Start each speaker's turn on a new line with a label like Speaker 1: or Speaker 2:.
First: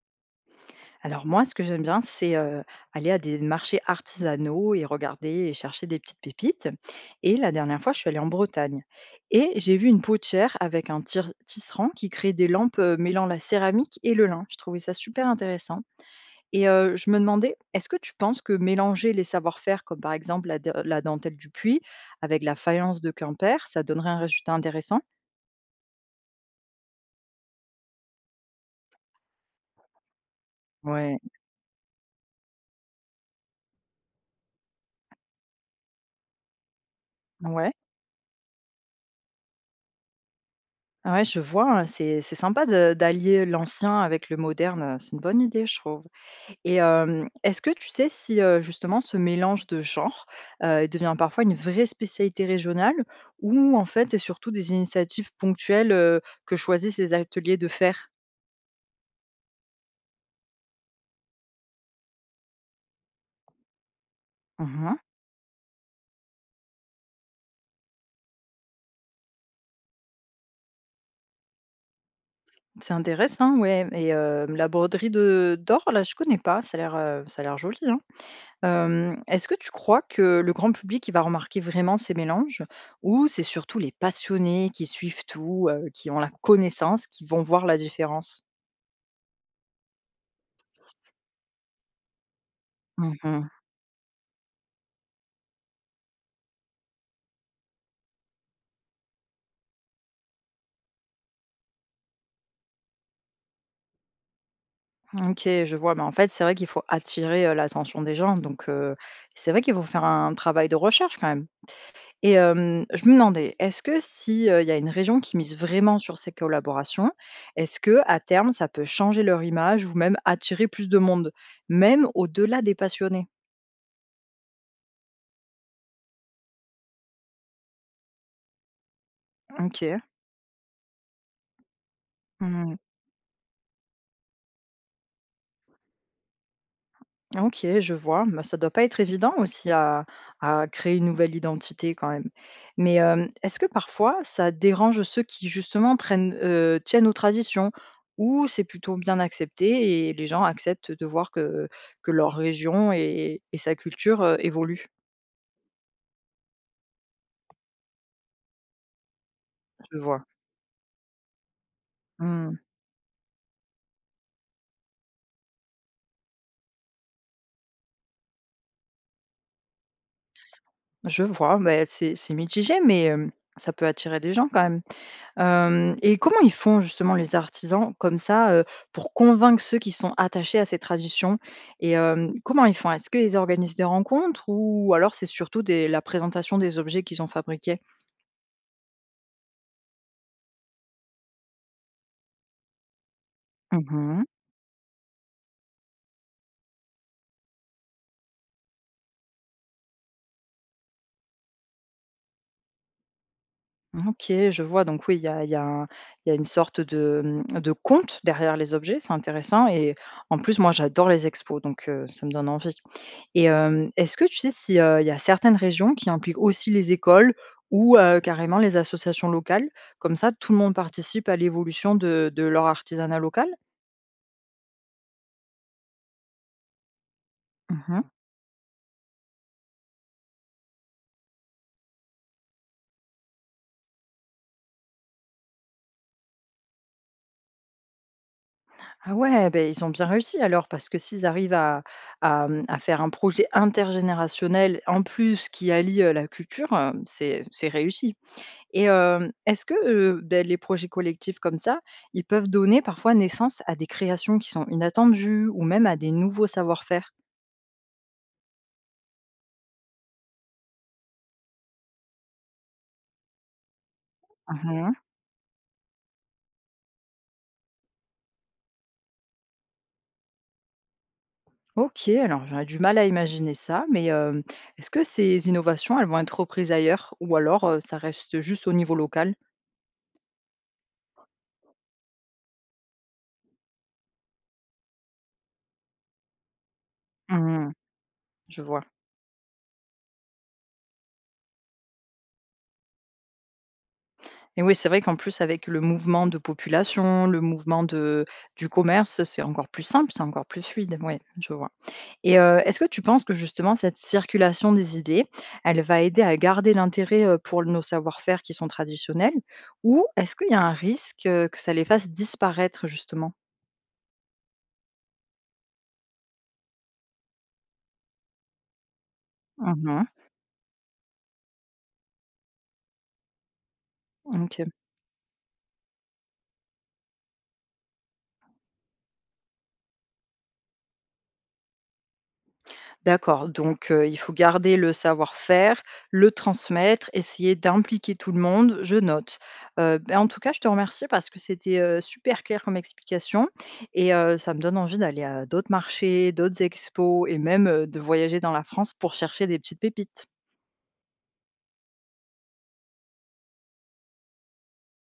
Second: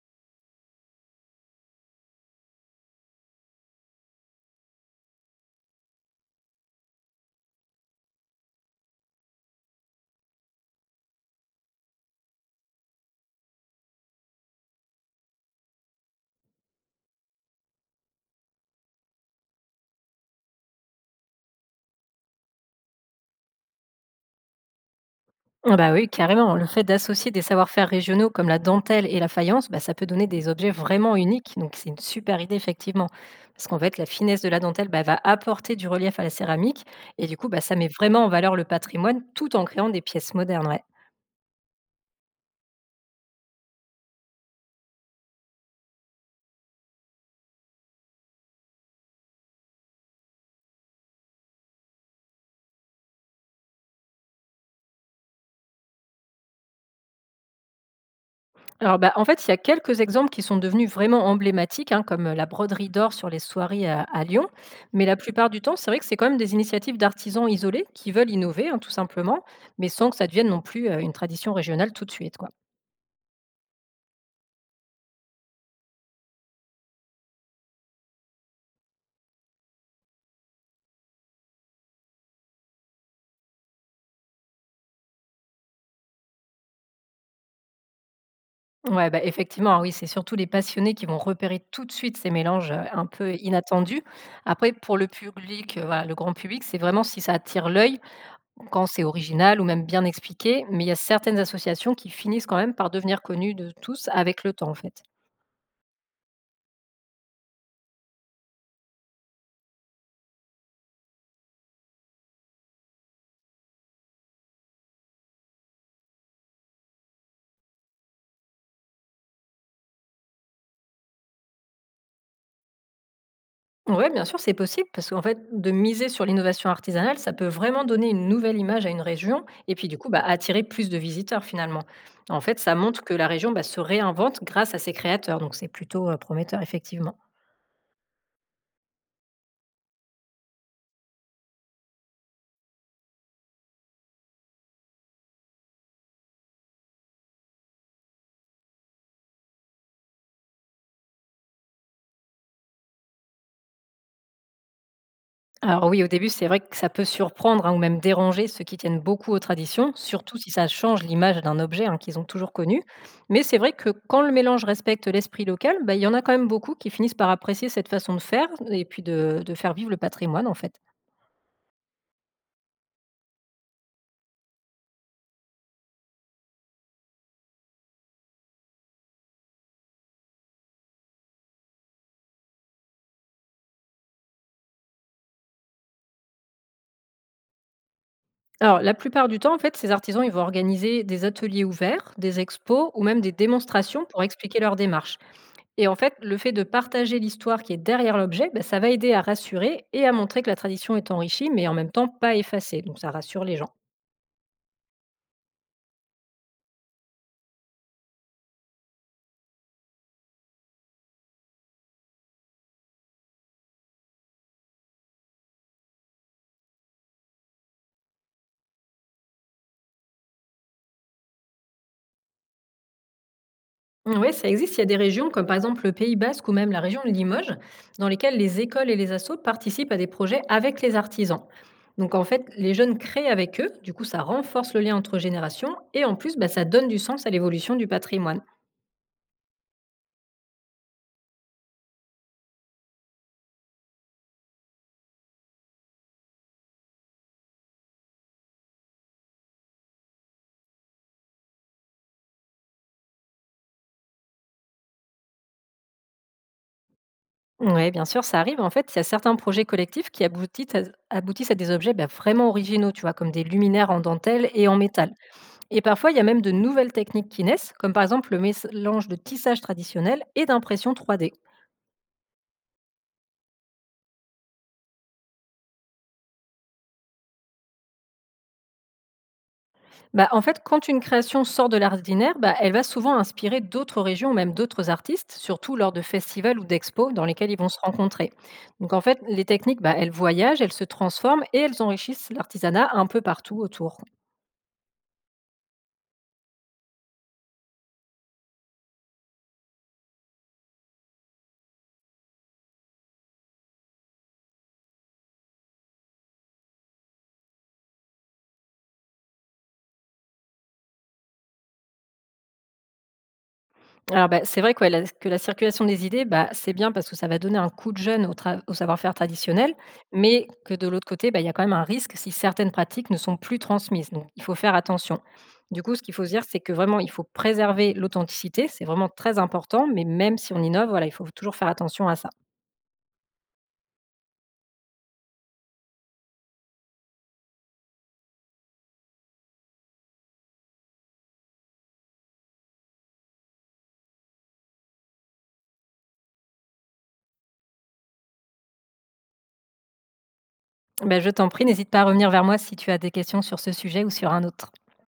Speaker 1: Alors moi, ce que j'aime bien, c'est, aller à des marchés artisanaux et regarder et chercher des petites pépites. Et la dernière fois, je suis allée en Bretagne et j'ai vu une potière avec un tir tisserand qui crée des lampes, mêlant la céramique et le lin. Je trouvais ça super intéressant. Et je me demandais, est-ce que tu penses que mélanger les savoir-faire comme, par exemple, la dentelle du Puy avec la faïence de Quimper, ça donnerait un résultat intéressant?
Speaker 2: Ah bah oui, carrément. Le fait d'associer des savoir-faire régionaux comme la dentelle et la faïence, bah, ça peut donner des objets vraiment
Speaker 1: Ouais,
Speaker 2: uniques. Donc c'est une super idée, effectivement. Parce qu'en fait, la finesse de la dentelle bah, va apporter du relief à la céramique. Et du coup, bah,
Speaker 1: ouais.
Speaker 2: ça met vraiment en valeur le patrimoine tout en créant des pièces modernes. Ouais.
Speaker 1: Ah ouais, je vois, c'est sympa de d'allier l'ancien avec le moderne, c'est une bonne idée, je trouve. Et hem, est-ce que tu sais si, justement ce mélange de genres, devient parfois une vraie spécialité régionale, ou en fait, c'est surtout des initiatives ponctuelles, que choisissent les ateliers de faire?
Speaker 2: Alors bah, en fait, il y a quelques exemples qui sont devenus vraiment emblématiques, hein, comme la broderie d'or sur les soirées à Lyon.
Speaker 1: Mmh.
Speaker 2: Mais la plupart du temps, c'est vrai que c'est quand même des initiatives d'artisans isolés qui veulent innover, hein, tout simplement, mais sans que ça devienne non plus une tradition régionale tout de suite, quoi.
Speaker 1: C'est intéressant, ouais. Et hem, la broderie de d'or, là, je connais pas, ça a l'air joli, hein. Hem, est-ce que tu crois que le grand public, il va remarquer vraiment ces mélanges? Ou c'est surtout les passionnés qui suivent tout, qui ont la connaissance, qui vont voir la différence?
Speaker 2: Ouais, bah, effectivement, oui, c'est surtout les passionnés qui vont repérer tout de suite ces mélanges un peu
Speaker 1: Mmh.
Speaker 2: inattendus. Après, pour le public, voilà, le grand public, c'est vraiment si ça attire l'œil, quand c'est original ou même bien expliqué. Mais il y a certaines associations qui finissent quand même par devenir connues de tous avec le temps, en fait.
Speaker 1: OK, je vois, mais en fait, c'est vrai qu'il faut attirer, l'attention des gens, donc c'est vrai qu'il faut faire un travail de recherche quand même. Et hem, je me demandais, est-ce que si, il y a une région qui mise vraiment sur ces collaborations, est-ce que à terme, ça peut changer leur image ou même attirer plus de monde, même au-delà des passionnés?
Speaker 2: Oui, bien sûr, c'est possible parce qu'en fait, de miser sur l'innovation artisanale, ça peut vraiment donner une nouvelle image à une région et puis du
Speaker 1: OK.
Speaker 2: coup, bah, attirer plus de visiteurs finalement. En fait, ça
Speaker 1: Mmh.
Speaker 2: montre que la région bah, se réinvente grâce à ses créateurs, donc c'est plutôt prometteur effectivement.
Speaker 1: OK, je vois. Bah, ça doit pas être évident aussi à créer une nouvelle identité quand même. Mais, hem, est-ce que parfois ça dérange ceux qui justement traînent, tiennent aux traditions? Ou c'est plutôt bien accepté et les gens acceptent de voir que leur région et sa culture, évoluent?
Speaker 2: Alors oui, au début, c'est vrai que ça peut surprendre hein, ou même déranger ceux qui tiennent beaucoup aux traditions,
Speaker 1: Je vois.
Speaker 2: surtout si ça change l'image d'un objet hein, qu'ils ont toujours
Speaker 1: Mmh,
Speaker 2: connu. Mais c'est vrai que quand le mélange respecte l'esprit local, bah, il y en a quand même beaucoup qui finissent par apprécier cette façon de faire et puis de faire vivre le patrimoine en fait.
Speaker 1: je vois, bah, c'est mitigé mais, hem, ça peut attirer des gens quand même. Hem, et comment ils font justement les artisans comme ça, pour convaincre ceux qui sont attachés à ces traditions, et hem, comment ils font? Est-ce qu'ils organisent des rencontres ou alors c'est surtout des la présentation des objets qu'ils ont fabriqués?
Speaker 2: Alors la plupart du temps, en fait, ces artisans, ils vont organiser des ateliers ouverts, des expos ou même des démonstrations
Speaker 1: Mmh.
Speaker 2: pour expliquer leur démarche. Et en fait, le fait de partager l'histoire qui est derrière l'objet, bah, ça va aider à rassurer et à montrer que la tradition est enrichie, mais en même temps pas effacée. Donc ça rassure les gens.
Speaker 1: OK, je vois, donc oui, il y a un il y a une sorte de, mmh, de conte derrière les objets, c'est intéressant. Et en plus moi j'adore les expos, donc ça me donne envie. Et hem, est-ce que tu sais si il y a certaines régions qui impliquent aussi les écoles ou carrément les associations locales? Comme ça, tout le monde participe à l'évolution de leur artisanat local?
Speaker 2: Oui, ça existe. Il y a des régions comme par exemple le Pays Basque ou même la région de Limoges,
Speaker 1: Mmh.
Speaker 2: dans lesquelles les écoles et les assos participent à des projets avec les artisans. Donc en fait, les jeunes créent avec eux, du coup ça renforce le lien entre générations et en plus bah, ça donne du sens à l'évolution du patrimoine.
Speaker 1: Ah ouais, beh, ils ont bien réussi alors, parce que s'ils arrivent à, mmh, à faire un projet intergénérationnel, en plus qui allie, la culture, c'est réussi. Et hem, est-ce que, beh, les projets collectifs comme ça, ils peuvent donner parfois naissance à des créations qui sont inattendues ou même à des nouveaux savoir-faire?
Speaker 2: Ouais, bien sûr, ça arrive. En fait, il y a certains projets collectifs qui aboutissent à des objets bah, vraiment originaux, tu vois, comme des luminaires en dentelle et en
Speaker 1: Mmh.
Speaker 2: métal. Et parfois, il y a même de nouvelles techniques qui naissent, comme par exemple le mélange de tissage traditionnel et d'impression 3D.
Speaker 1: OK, alors j'aurais du mal à imaginer ça, mais hem, est-ce que ces innovations, elles vont être reprises ailleurs ou alors, ça reste juste au niveau local?
Speaker 2: Bah, en fait, quand une création sort de l'ordinaire, bah, elle va souvent inspirer d'autres régions, même d'autres artistes, surtout lors de festivals ou d'expos dans lesquels ils vont
Speaker 1: Mmh,
Speaker 2: se rencontrer.
Speaker 1: je vois.
Speaker 2: Donc, en fait, les techniques, bah, elles voyagent, elles se transforment et elles enrichissent l'artisanat un peu partout autour.
Speaker 1: Et oui, c'est vrai qu'en plus avec le mouvement de population, le mouvement de du commerce, c'est encore plus simple, c'est encore plus fluide. Oui, je vois. Et est-ce que tu penses que justement cette circulation des idées, elle va aider à garder l'intérêt, pour nos savoir-faire qui sont traditionnels? Ou est-ce qu'il y a un risque, que ça les fasse disparaître justement?
Speaker 2: Alors, bah, c'est vrai que ouais, la circulation des idées, bah, c'est bien parce que ça va donner un coup de jeune au tra au savoir-faire traditionnel,
Speaker 1: Mmh.
Speaker 2: mais que de l'autre côté, bah, il y a quand même un risque si certaines pratiques ne sont plus transmises. Donc, il faut
Speaker 1: OK.
Speaker 2: faire attention. Du coup, ce qu'il faut se dire, c'est que vraiment, il faut préserver l'authenticité. C'est vraiment très important, mais même si on innove, voilà, il faut toujours faire attention à ça.
Speaker 1: D'accord, donc il faut garder le savoir-faire, le transmettre, essayer d'impliquer tout le monde, je note. Ben, en tout cas, je te remercie parce que c'était, super clair comme explication. Et ça me donne envie d'aller à d'autres marchés, d'autres expos et même, de voyager dans la France pour chercher des petites pépites.
Speaker 2: Ben, je t'en prie, n'hésite pas à revenir vers moi si tu as des questions sur ce sujet ou sur un autre.